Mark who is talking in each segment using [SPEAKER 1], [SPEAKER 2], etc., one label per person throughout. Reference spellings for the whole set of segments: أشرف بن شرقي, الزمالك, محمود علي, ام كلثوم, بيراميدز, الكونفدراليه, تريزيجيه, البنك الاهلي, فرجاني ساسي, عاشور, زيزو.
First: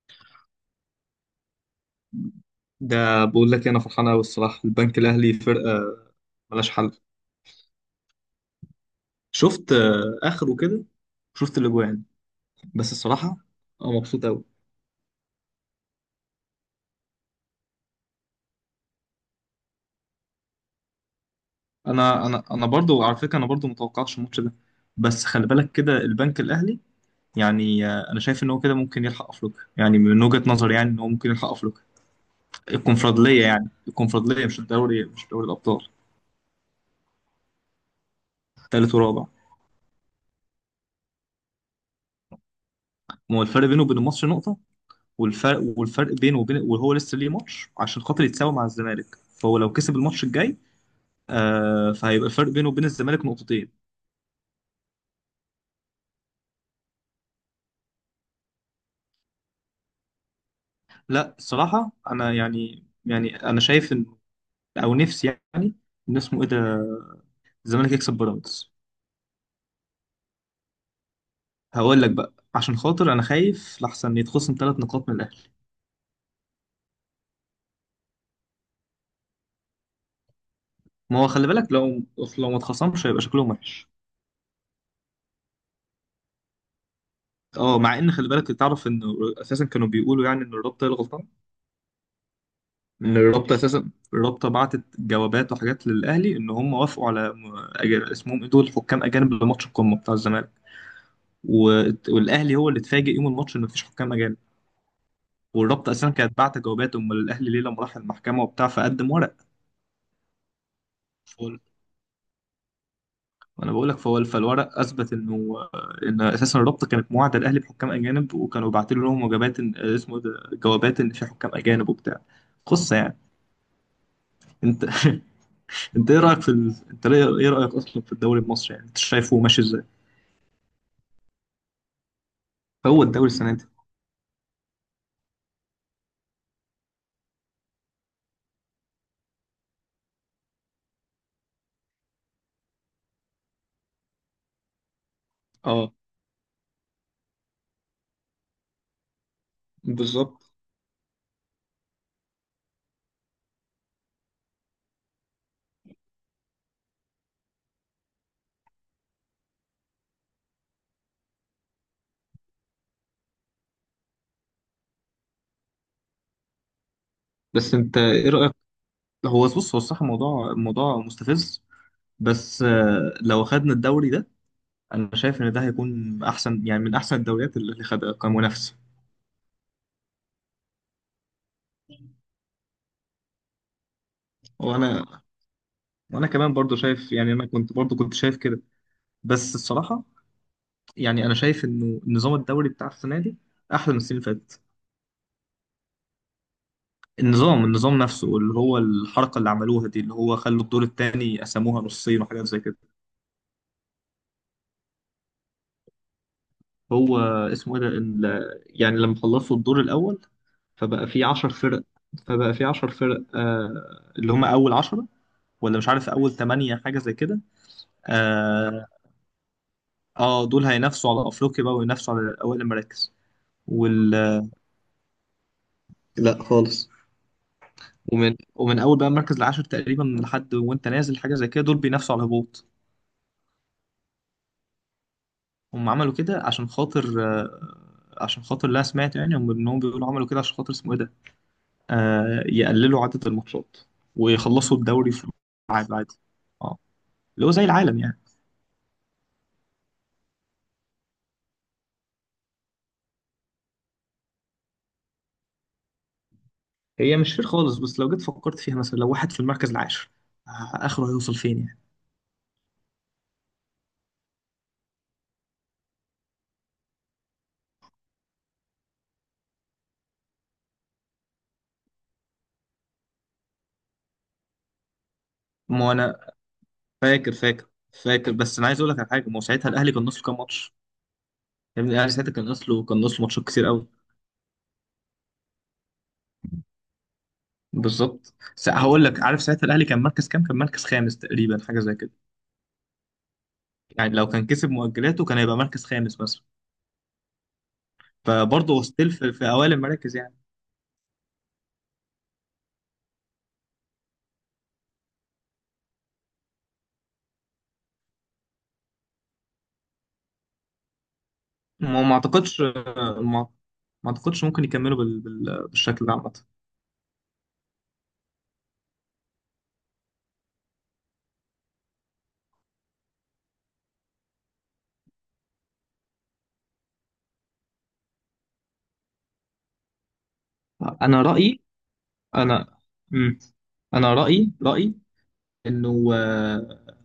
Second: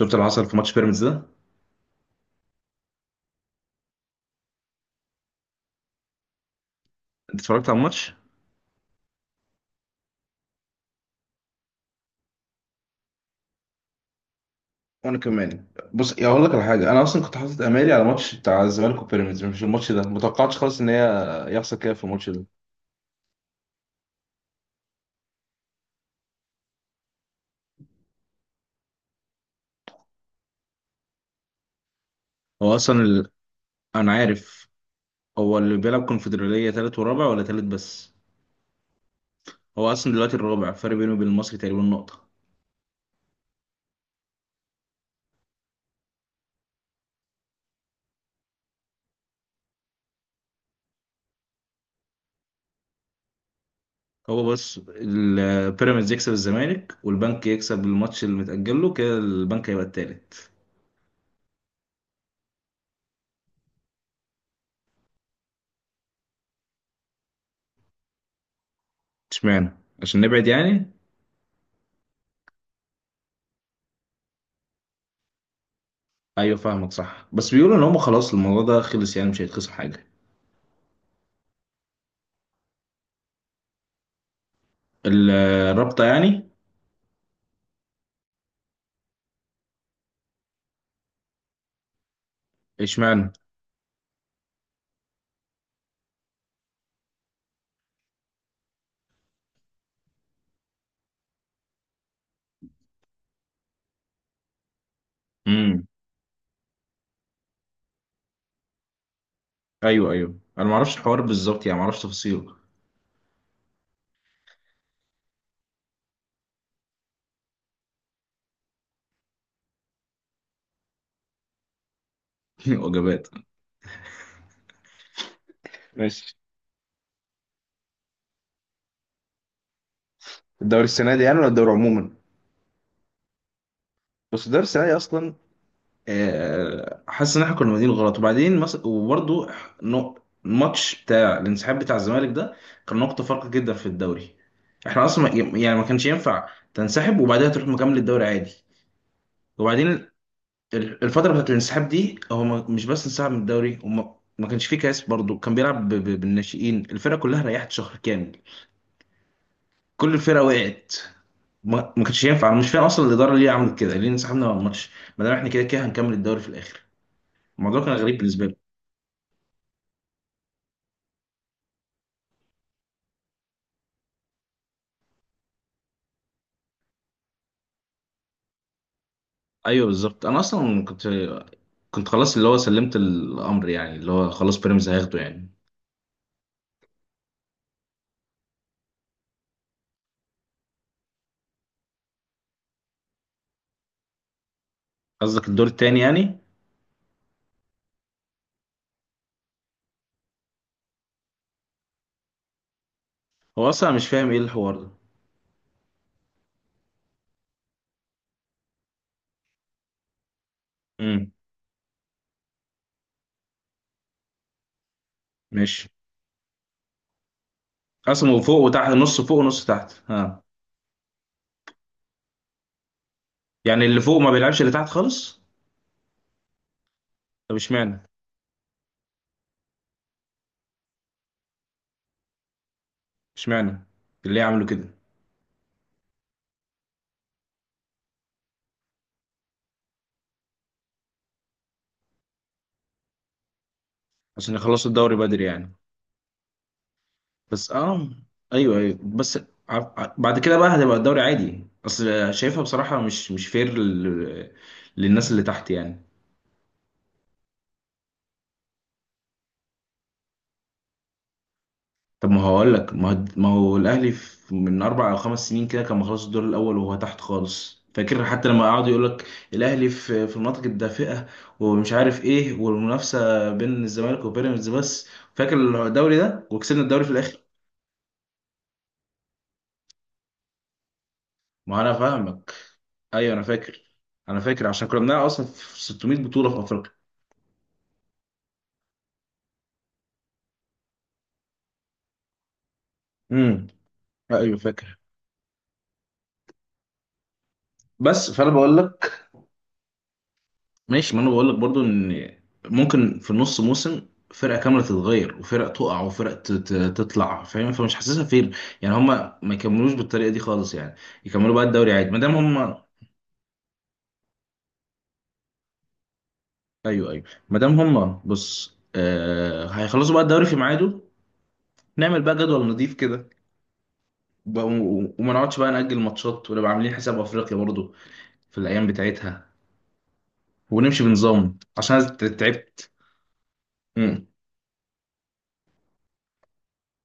[SPEAKER 1] شفت اللي حصل في ماتش بيراميدز ده.
[SPEAKER 2] ده بقول لك إيه، انا فرحان قوي الصراحه. البنك الاهلي فرقه ملهاش حل.
[SPEAKER 1] انت اتفرجت على الماتش؟
[SPEAKER 2] شفت آه، اخره كده. شفت الاجوان. بس الصراحه انا مبسوط قوي.
[SPEAKER 1] وانا كمان. بص يا اقول لك على حاجه، انا اصلا كنت حاطط امالي على ماتش بتاع الزمالك وبيراميدز، مش الماتش ده، متوقعتش خالص ان هي يحصل كده في
[SPEAKER 2] انا
[SPEAKER 1] الماتش
[SPEAKER 2] انا
[SPEAKER 1] ده.
[SPEAKER 2] انا برضو على فكره انا برضو متوقعتش الماتش ده. بس خلي بالك كده البنك الاهلي يعني انا شايف ان هو كده ممكن يلحق افريقيا، يعني من وجهه نظري يعني ان هو ممكن يلحق افريقيا.
[SPEAKER 1] هو اصلا
[SPEAKER 2] الكونفدراليه، يعني
[SPEAKER 1] انا
[SPEAKER 2] الكونفدراليه، مش
[SPEAKER 1] عارف.
[SPEAKER 2] الدوري، مش دوري
[SPEAKER 1] هو اللي
[SPEAKER 2] الابطال.
[SPEAKER 1] بيلعب كونفدرالية تالت ورابع ولا تالت بس؟
[SPEAKER 2] ثالث ورابع.
[SPEAKER 1] هو اصلا دلوقتي الرابع، فرق بينه وبين المصري تقريبا نقطة.
[SPEAKER 2] ما هو الفرق بينه وبين الماتش نقطه. والفرق بينه وبين، وهو لسه ليه ماتش عشان خاطر يتساوي مع الزمالك، فهو لو كسب الماتش الجاي آه فهيبقى الفرق بينه وبين الزمالك نقطتين.
[SPEAKER 1] هو بس بيراميدز يكسب الزمالك والبنك يكسب الماتش اللي متأجل له، كده البنك هيبقى التالت.
[SPEAKER 2] لا الصراحة انا يعني انا شايف ان او نفسي يعني ان اسمه ايه ده الزمالك يكسب بيراميدز.
[SPEAKER 1] اشمعنى؟ عشان نبعد يعني.
[SPEAKER 2] هقول لك بقى عشان خاطر انا خايف لحسن يتخصم ثلاث نقاط من الاهلي.
[SPEAKER 1] ايوه فاهمك صح، بس بيقولوا ان هم خلاص الموضوع ده خلص، يعني مش هيتخصم حاجه.
[SPEAKER 2] ما هو خلي بالك، لو ما اتخصمش هيبقى شكلهم وحش.
[SPEAKER 1] ال- الرابطه يعني.
[SPEAKER 2] اه، مع ان خلي بالك تعرف ان اساسا كانوا بيقولوا يعني ان الرابطه هي الغلطان. ان
[SPEAKER 1] اشمعنى؟
[SPEAKER 2] الرابطه اساسا، الرابطه بعتت جوابات وحاجات للاهلي ان هم وافقوا على اسمهم ايه دول، حكام اجانب لماتش القمه بتاع الزمالك. والاهلي هو اللي اتفاجئ يوم الماتش ان مفيش حكام اجانب.
[SPEAKER 1] امم.
[SPEAKER 2] والرابطه اساسا كانت بعت جوابات، امال الاهلي ليه لما راح المحكمه وبتاع فقدم ورق.
[SPEAKER 1] ايوه ايوه، انا ما اعرفش الحوار
[SPEAKER 2] فقول-
[SPEAKER 1] بالظبط، يعني ما اعرفش تفاصيله.
[SPEAKER 2] وانا بقول لك فهو فالورق اثبت انه ان اساسا الرابطه كانت موعده الاهلي بحكام اجانب وكانوا باعتين لهم وجبات، اسمه إيه ده، جوابات ان في حكام اجانب وبتاع. قصه يعني.
[SPEAKER 1] وجبات.
[SPEAKER 2] انت انت ايه
[SPEAKER 1] ماشي.
[SPEAKER 2] رايك في ايه رايك اصلا في الدوري المصري؟ يعني انت شايفه ماشي ازاي؟
[SPEAKER 1] الدوري السنه دي يعني ولا الدوري عموما؟
[SPEAKER 2] هو الدوري السنه دي.
[SPEAKER 1] بس الدوري السنه دي اصلا، حاسس ان احنا كنا بادئين غلط، وبعدين وبرضه الماتش بتاع الانسحاب بتاع الزمالك ده كان نقطه فارقه جدا في الدوري. احنا اصلا يعني ما
[SPEAKER 2] اه
[SPEAKER 1] كانش ينفع تنسحب وبعدها تروح مكمل الدوري عادي. وبعدين
[SPEAKER 2] بالظبط.
[SPEAKER 1] الفترة بتاعت الانسحاب دي، هو مش بس انسحب من الدوري، وما ما كانش فيه كاس برضه، كان بيلعب بالناشئين، الفرقة كلها ريحت شهر كامل. كل الفرقة وقعت. ما كانش ينفع، انا مش فاهم اصلا الإدارة ليه عملت كده، ليه انسحبنا من الماتش ما دام احنا كده كده هنكمل الدوري في الآخر.
[SPEAKER 2] بس
[SPEAKER 1] الموضوع كان
[SPEAKER 2] انت
[SPEAKER 1] غريب
[SPEAKER 2] ايه
[SPEAKER 1] بالنسبة
[SPEAKER 2] رايك؟
[SPEAKER 1] لي.
[SPEAKER 2] هو بص هو الصراحه موضوع مستفز، بس آه، لو خدنا الدوري ده انا شايف ان ده هيكون احسن، يعني من احسن الدوريات اللي خدها كمنافسه.
[SPEAKER 1] ايوه بالظبط، انا اصلا كنت، كنت خلاص اللي هو سلمت الأمر، يعني اللي هو خلاص بيراميدز
[SPEAKER 2] وانا
[SPEAKER 1] هياخده يعني.
[SPEAKER 2] وانا كمان برضو شايف، يعني انا كنت برضو كنت شايف كده. بس الصراحه يعني انا شايف انه نظام الدوري بتاع السنه دي احلى من السنين اللي فاتت.
[SPEAKER 1] قصدك الدور التاني يعني؟
[SPEAKER 2] النظام نفسه، اللي هو الحركة اللي عملوها دي، اللي هو خلوا الدور التاني قسموها نصين وحاجات زي كده.
[SPEAKER 1] هو اصلا مش فاهم ايه الحوار ده.
[SPEAKER 2] هو اسمه ايه ده يعني لما خلصوا الدور الأول فبقى في
[SPEAKER 1] امم.
[SPEAKER 2] عشر فرق. فبقى في عشر فرق آه، اللي هم أول عشرة، ولا
[SPEAKER 1] ماشي.
[SPEAKER 2] مش عارف أول تمانية، حاجة زي كده.
[SPEAKER 1] قسمه فوق
[SPEAKER 2] آه،
[SPEAKER 1] وتحت، نص فوق ونص تحت، ها.
[SPEAKER 2] آه دول هينافسوا على أفريقيا بقى، وينافسوا على أول المراكز.
[SPEAKER 1] يعني اللي
[SPEAKER 2] وال
[SPEAKER 1] فوق ما بيلعبش اللي تحت خالص؟
[SPEAKER 2] لا خالص.
[SPEAKER 1] طب اشمعنى؟
[SPEAKER 2] ومن أول بقى المركز العاشر تقريبا لحد وأنت نازل، حاجة زي كده، دول بينافسوا على الهبوط.
[SPEAKER 1] اشمعنى اللي يعملوا كده؟
[SPEAKER 2] هم عملوا كده عشان خاطر آه، عشان خاطر اللي انا سمعته يعني، هم انهم بيقولوا عملوا كده عشان خاطر اسمه ايه ده، آه يقللوا عدد الماتشات
[SPEAKER 1] عشان
[SPEAKER 2] ويخلصوا
[SPEAKER 1] يخلصوا
[SPEAKER 2] الدوري
[SPEAKER 1] الدوري
[SPEAKER 2] في
[SPEAKER 1] بدري يعني.
[SPEAKER 2] ميعاد عادي. اه، اللي هو زي
[SPEAKER 1] بس
[SPEAKER 2] العالم
[SPEAKER 1] اه.
[SPEAKER 2] يعني.
[SPEAKER 1] ايوه ايوه بس، بعد كده بقى هتبقى الدوري عادي، اصل شايفها بصراحة مش مش فير للناس اللي تحت يعني.
[SPEAKER 2] هي مش فير خالص، بس لو جيت فكرت فيها مثلا لو واحد في المركز العاشر، آه اخره هيوصل فين يعني؟
[SPEAKER 1] طب ما هقول لك، ما هو الاهلي من اربع او خمس سنين كده كان مخلص الدور الاول وهو تحت خالص، فاكر حتى لما قعدوا يقول لك الاهلي في المناطق الدافئه ومش عارف ايه، والمنافسه بين الزمالك وبيراميدز بس،
[SPEAKER 2] ما
[SPEAKER 1] فاكر
[SPEAKER 2] هو
[SPEAKER 1] الدوري
[SPEAKER 2] انا
[SPEAKER 1] ده وكسبنا الدوري في
[SPEAKER 2] فاكر.
[SPEAKER 1] الاخر.
[SPEAKER 2] فاكر. بس انا عايز اقول لك على حاجه، ما هو ساعتها الاهلي كان ناقص له كام ماتش.
[SPEAKER 1] ما
[SPEAKER 2] يا
[SPEAKER 1] انا
[SPEAKER 2] ابني الاهلي ساعتها كان
[SPEAKER 1] فاهمك.
[SPEAKER 2] ناقص له، كان ناقص له
[SPEAKER 1] ايوه انا
[SPEAKER 2] ماتشات كتير
[SPEAKER 1] فاكر،
[SPEAKER 2] قوي.
[SPEAKER 1] انا فاكر، عشان كنا بنلعب اصلا في 600 بطوله في افريقيا.
[SPEAKER 2] بالظبط، هقول لك، عارف ساعتها الاهلي كان مركز كام؟ كان مركز خامس تقريبا، حاجه زي كده.
[SPEAKER 1] امم.
[SPEAKER 2] يعني لو كان
[SPEAKER 1] ايوه
[SPEAKER 2] كسب
[SPEAKER 1] فاكر.
[SPEAKER 2] مؤجلاته كان هيبقى مركز خامس مثلا.
[SPEAKER 1] بس فانا بقول
[SPEAKER 2] فبرضه ستيل
[SPEAKER 1] لك،
[SPEAKER 2] في، في اوائل المراكز يعني.
[SPEAKER 1] ماشي، ما انا بقول لك برضو ان ممكن في نص موسم فرقه كامله تتغير، وفرق تقع وفرق تطلع، فاهم؟ فمش حاسسها فين يعني. هما ما يكملوش بالطريقه دي خالص يعني، يكملوا بقى الدوري
[SPEAKER 2] ما
[SPEAKER 1] عادي
[SPEAKER 2] ما
[SPEAKER 1] ما دام
[SPEAKER 2] اعتقدش
[SPEAKER 1] هما.
[SPEAKER 2] ما, ما اعتقدش ممكن يكملوا بالشكل ده عامه.
[SPEAKER 1] ايوه ايوه، ما دام هما بص، هيخلصوا بقى الدوري في ميعاده، نعمل بقى جدول نظيف كده، وما نقعدش بقى نأجل ماتشات، ونبقى عاملين حساب افريقيا برضو في الايام بتاعتها، ونمشي
[SPEAKER 2] انا
[SPEAKER 1] بنظام،
[SPEAKER 2] رايي،
[SPEAKER 1] عشان أنا
[SPEAKER 2] انا
[SPEAKER 1] تعبت.
[SPEAKER 2] مم. انا
[SPEAKER 1] امم.
[SPEAKER 2] رايي انه آه،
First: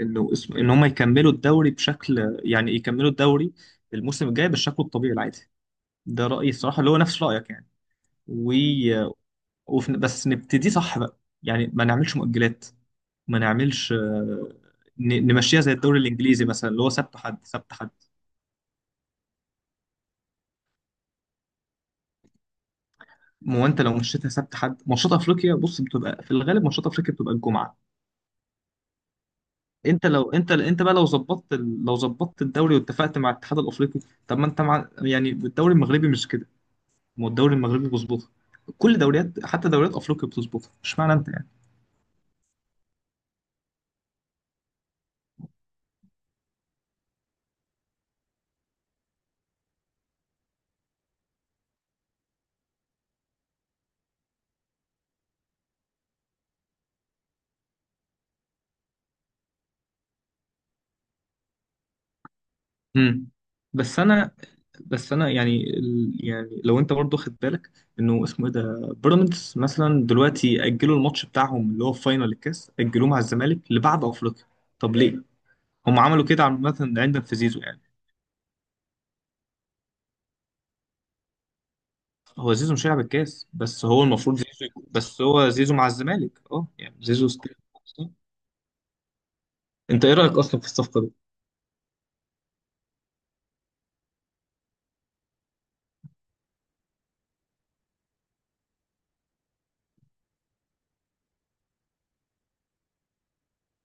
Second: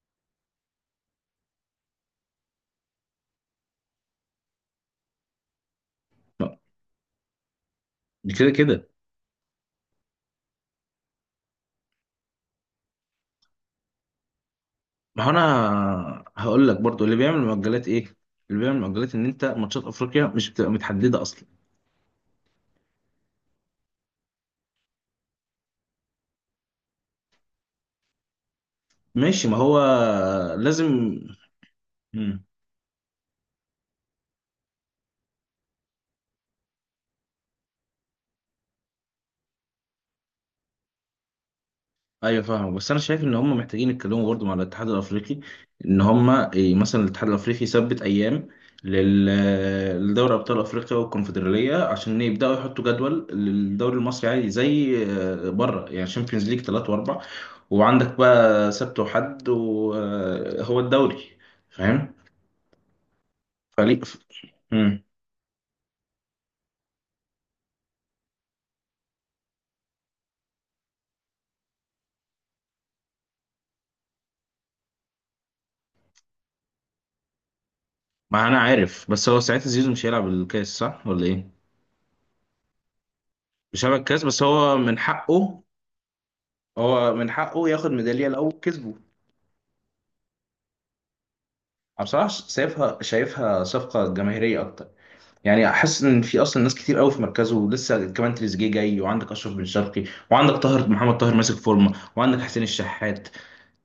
[SPEAKER 2] انه اسم، ان هم يكملوا الدوري بشكل، يعني يكملوا الدوري الموسم الجاي بالشكل الطبيعي العادي. ده رأيي الصراحة اللي هو نفس رأيك يعني.
[SPEAKER 1] كده
[SPEAKER 2] و...
[SPEAKER 1] كده.
[SPEAKER 2] بس نبتدي صح بقى، يعني ما نعملش مؤجلات، ما نعملش آه،
[SPEAKER 1] ما هو
[SPEAKER 2] نمشيها زي الدوري
[SPEAKER 1] انا
[SPEAKER 2] الانجليزي
[SPEAKER 1] هقول
[SPEAKER 2] مثلا،
[SPEAKER 1] لك
[SPEAKER 2] اللي هو
[SPEAKER 1] برضو، اللي
[SPEAKER 2] سبت
[SPEAKER 1] بيعمل
[SPEAKER 2] حد سبت
[SPEAKER 1] مؤجلات
[SPEAKER 2] حد.
[SPEAKER 1] ايه؟ اللي بيعمل مؤجلات ان انت ماتشات افريقيا مش بتبقى متحدده اصلا.
[SPEAKER 2] ما هو انت لو مشيتها سبت حد، ماتشات افريقيا بص بتبقى في الغالب، ماتشات افريقيا بتبقى الجمعه.
[SPEAKER 1] ماشي ما هو.
[SPEAKER 2] انت لو انت
[SPEAKER 1] لازم.
[SPEAKER 2] بقى لو ظبطت لو ظبطت
[SPEAKER 1] مم.
[SPEAKER 2] الدوري واتفقت مع الاتحاد الافريقي. طب ما انت مع يعني الدوري المغربي مش كده؟ ما هو الدوري المغربي بيظبطها. كل دوريات، حتى دوريات افريقيا بتظبطها، مش معنى انت.
[SPEAKER 1] ايوه فاهم، بس انا شايف ان هم محتاجين يتكلموا برضو مع الاتحاد الافريقي، ان هم إيه، مثلا الاتحاد الافريقي يثبت ايام لدوري ابطال افريقيا والكونفدراليه، عشان يبداوا يحطوا جدول للدوري المصري عادي زي بره يعني، شامبيونز ليج ثلاثة واربع، وعندك بقى سبت وحد وهو الدوري. فاهم؟
[SPEAKER 2] مم. بس
[SPEAKER 1] فريق.
[SPEAKER 2] انا،
[SPEAKER 1] امم.
[SPEAKER 2] بس انا يعني يعني لو انت برضو خد بالك انه اسمه ايه ده، بيراميدز مثلا دلوقتي اجلوا الماتش بتاعهم اللي هو في فاينل الكاس، اجلوه مع الزمالك لبعد افريقيا. طب ليه هم عملوا كده؟ عامه عندنا في زيزو يعني.
[SPEAKER 1] ما انا عارف، بس هو ساعتها زيزو مش هيلعب الكاس صح ولا ايه؟
[SPEAKER 2] هو زيزو مش هيلعب الكاس،
[SPEAKER 1] مش
[SPEAKER 2] بس
[SPEAKER 1] هيلعب
[SPEAKER 2] هو
[SPEAKER 1] الكاس،
[SPEAKER 2] المفروض
[SPEAKER 1] بس
[SPEAKER 2] زيزو
[SPEAKER 1] هو من
[SPEAKER 2] بس هو
[SPEAKER 1] حقه،
[SPEAKER 2] زيزو مع الزمالك اه، يعني
[SPEAKER 1] هو
[SPEAKER 2] زيزو
[SPEAKER 1] من
[SPEAKER 2] ستيل.
[SPEAKER 1] حقه ياخد ميدالية لو كسبه.
[SPEAKER 2] انت ايه رايك اصلا في الصفقه دي؟
[SPEAKER 1] انا بصراحة شايفها، شايفها صفقة جماهيرية اكتر. يعني احس ان في اصلا ناس كتير قوي في مركزه، ولسه كمان تريزيجيه جاي، وعندك اشرف بن شرقي، وعندك طاهر محمد طاهر ماسك فورمة، وعندك حسين الشحات.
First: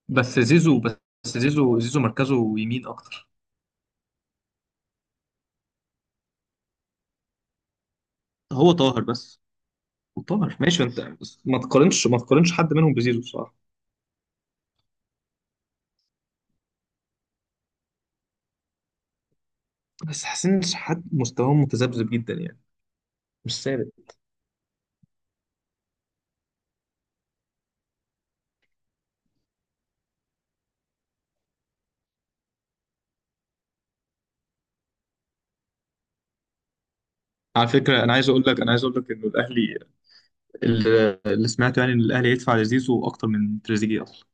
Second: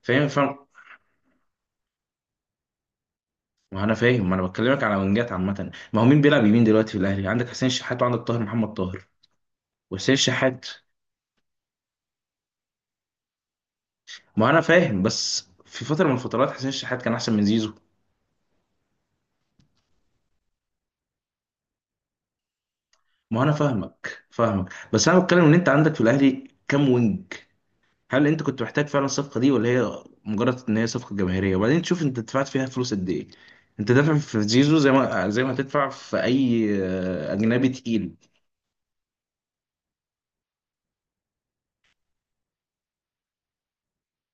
[SPEAKER 1] فاهم
[SPEAKER 2] بس
[SPEAKER 1] فاهم.
[SPEAKER 2] زيزو، بس زيزو، زيزو مركزه يمين اكتر.
[SPEAKER 1] ما انا فاهم، ما انا بكلمك على وينجات عامة، ما هو مين بيلعب يمين دلوقتي في الاهلي؟ عندك حسين الشحات وعندك طاهر محمد
[SPEAKER 2] هو طاهر
[SPEAKER 1] طاهر
[SPEAKER 2] بس.
[SPEAKER 1] وحسين
[SPEAKER 2] طبعا
[SPEAKER 1] الشحات.
[SPEAKER 2] ماشي انت، ما تقارنش، ما تقارنش حد منهم بزيزو بصراحه.
[SPEAKER 1] ما انا فاهم، بس في فتره من الفترات حسين الشحات كان احسن من زيزو.
[SPEAKER 2] بس حسين شحات مستواه متذبذب جدا يعني،
[SPEAKER 1] ما انا
[SPEAKER 2] مش ثابت.
[SPEAKER 1] فاهمك فاهمك، بس انا بتكلم ان انت عندك في الاهلي كام وينج؟ هل انت كنت محتاج فعلا الصفقه دي، ولا هي مجرد ان هي صفقه جماهيريه؟ وبعدين تشوف انت دفعت فيها فلوس قد ايه، انت دافع في زيزو زي ما زي ما هتدفع في اي اجنبي
[SPEAKER 2] على فكره انا
[SPEAKER 1] تقيل.
[SPEAKER 2] عايز اقول لك، انا عايز اقول لك انه الاهلي، اللي سمعته يعني ان الاهلي هيدفع لزيزو اكتر من تريزيجيه اصلا.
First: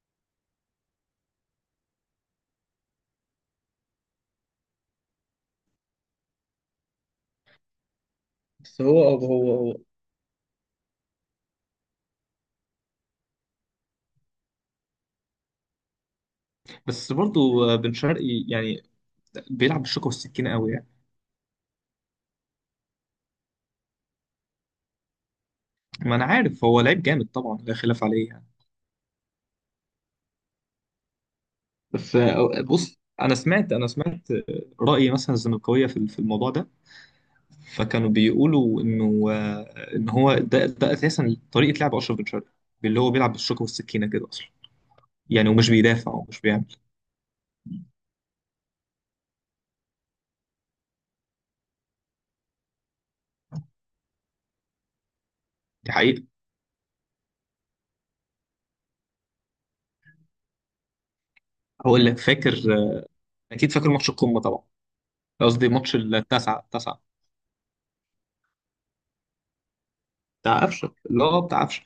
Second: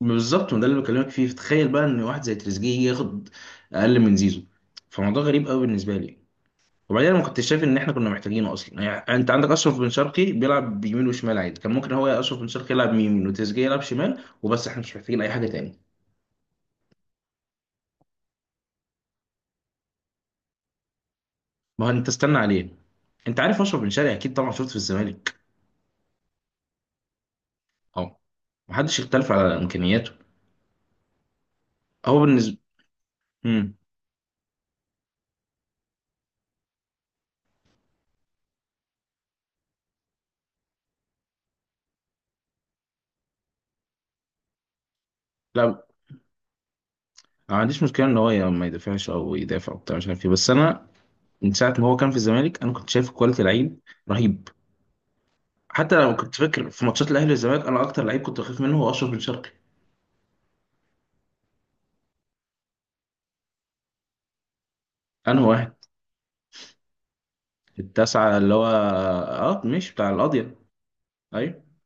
[SPEAKER 1] بالظبط، وده اللي بكلمك فيه، تخيل بقى ان واحد زي تريزيجيه يجي ياخد اقل من زيزو، فموضوع غريب قوي بالنسبه لي. وبعدين أنا ما كنتش شايف ان احنا كنا محتاجينه
[SPEAKER 2] بس
[SPEAKER 1] اصلا،
[SPEAKER 2] هو
[SPEAKER 1] يعني انت عندك
[SPEAKER 2] هو هو
[SPEAKER 1] اشرف بن شرقي بيلعب بيمين وشمال عادي، كان ممكن هو يا اشرف بن شرقي يلعب يمين وتريزيجيه يلعب شمال وبس، احنا مش محتاجين اي حاجه تاني.
[SPEAKER 2] بس برضو بن شرقي يعني بيلعب بالشوكه والسكينه قوي يعني.
[SPEAKER 1] ما هو انت استنى عليه، انت عارف اشرف بن شرقي اكيد طبعا، شفته في الزمالك.
[SPEAKER 2] ما انا عارف، هو لعيب جامد طبعا لا خلاف
[SPEAKER 1] اه.
[SPEAKER 2] عليه يعني.
[SPEAKER 1] محدش يختلف على امكانياته.
[SPEAKER 2] بس
[SPEAKER 1] هو بالنسبه.
[SPEAKER 2] بص انا سمعت،
[SPEAKER 1] امم.
[SPEAKER 2] انا سمعت راي مثلا الزملكاويه في في الموضوع ده، فكانوا بيقولوا انه آه، ان هو ده اساسا طريقه لعب اشرف بن شرقي، اللي هو بيلعب بالشوكه والسكينه كده اصلا، يعني
[SPEAKER 1] لا
[SPEAKER 2] ومش
[SPEAKER 1] أنا
[SPEAKER 2] بيدافع ومش بيعمل.
[SPEAKER 1] ما عنديش مشكله ان هو ما يدافعش او يدافع وبتاع مش عارف ايه، بس انا من ساعه ما هو كان في الزمالك انا كنت شايف كواليتي لعيب رهيب،
[SPEAKER 2] دي
[SPEAKER 1] حتى لو
[SPEAKER 2] حقيقه.
[SPEAKER 1] كنت فاكر في ماتشات الاهلي والزمالك انا اكتر لعيب كنت بخاف منه هو اشرف بن شرقي.
[SPEAKER 2] هقول لك فاكر آه، اكيد فاكر ماتش القمه طبعا،
[SPEAKER 1] انا
[SPEAKER 2] قصدي
[SPEAKER 1] واحد.
[SPEAKER 2] ماتش التاسعه التاسعه
[SPEAKER 1] التاسعة، اللي هو اه مش بتاع القاضية؟
[SPEAKER 2] بتاع قفشه، اللي هو
[SPEAKER 1] ايوه.
[SPEAKER 2] بتاع قفشه.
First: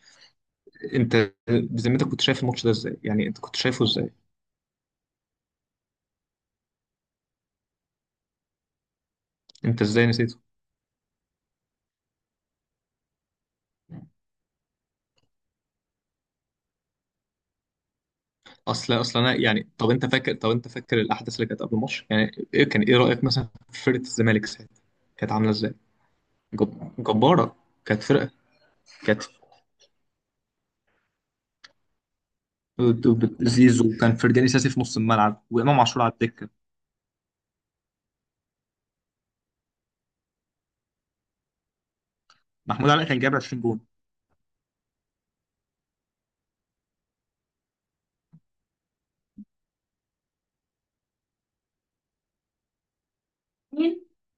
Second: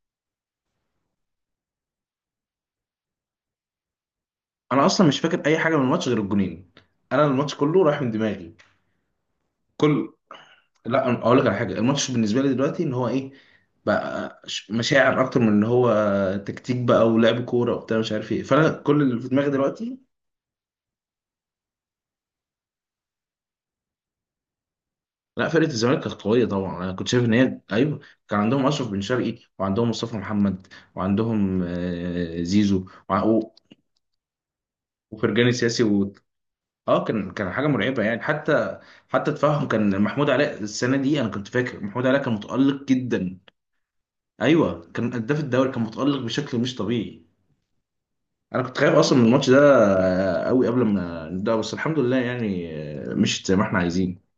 [SPEAKER 2] انت بذمتك كنت شايف الماتش ده ازاي يعني؟ انت كنت شايفه ازاي؟
[SPEAKER 1] انا اصلا مش فاكر اي حاجة من الماتش غير الجونين، انا الماتش كله رايح من دماغي.
[SPEAKER 2] انت ازاي
[SPEAKER 1] كل،
[SPEAKER 2] نسيته؟
[SPEAKER 1] لا أنا اقول لك على حاجة، الماتش بالنسبة لي دلوقتي ان هو ايه، بقى مشاعر اكتر من ان هو تكتيك بقى ولعب كورة وبتاع مش عارف ايه، فانا
[SPEAKER 2] اصل
[SPEAKER 1] كل
[SPEAKER 2] اصل
[SPEAKER 1] اللي في
[SPEAKER 2] انا
[SPEAKER 1] دماغي
[SPEAKER 2] يعني، طب
[SPEAKER 1] دلوقتي.
[SPEAKER 2] انت فاكر، طب انت فاكر الاحداث اللي كانت قبل الماتش؟ يعني ايه كان ايه رايك مثلا في فرقه الزمالك ساعتها، كانت
[SPEAKER 1] لا
[SPEAKER 2] عامله
[SPEAKER 1] فرقة
[SPEAKER 2] ازاي؟
[SPEAKER 1] الزمالك كانت قوية طبعا، انا كنت شايف ان
[SPEAKER 2] جباره،
[SPEAKER 1] هي ايوه.
[SPEAKER 2] كانت فرقه،
[SPEAKER 1] كان عندهم اشرف بن
[SPEAKER 2] كانت.
[SPEAKER 1] شرقي، وعندهم مصطفى محمد، وعندهم زيزو،
[SPEAKER 2] زيزو كان، فرجاني ساسي في نص الملعب،
[SPEAKER 1] وفرجاني
[SPEAKER 2] وامام
[SPEAKER 1] سياسي
[SPEAKER 2] عاشور على الدكه.
[SPEAKER 1] اه. كان كان حاجة مرعبة يعني. حتى حتى تفهم، كان محمود علاء السنه دي، انا كنت فاكر محمود علاء كان متالق
[SPEAKER 2] محمود علي كان جايب
[SPEAKER 1] جدا.
[SPEAKER 2] 20 جون
[SPEAKER 1] ايوه، كان هداف الدوري، كان متالق بشكل مش طبيعي. انا كنت خايف اصلا من الماتش ده قوي قبل ما نبدا، بس الحمد لله يعني، مشيت زي ما احنا عايزين.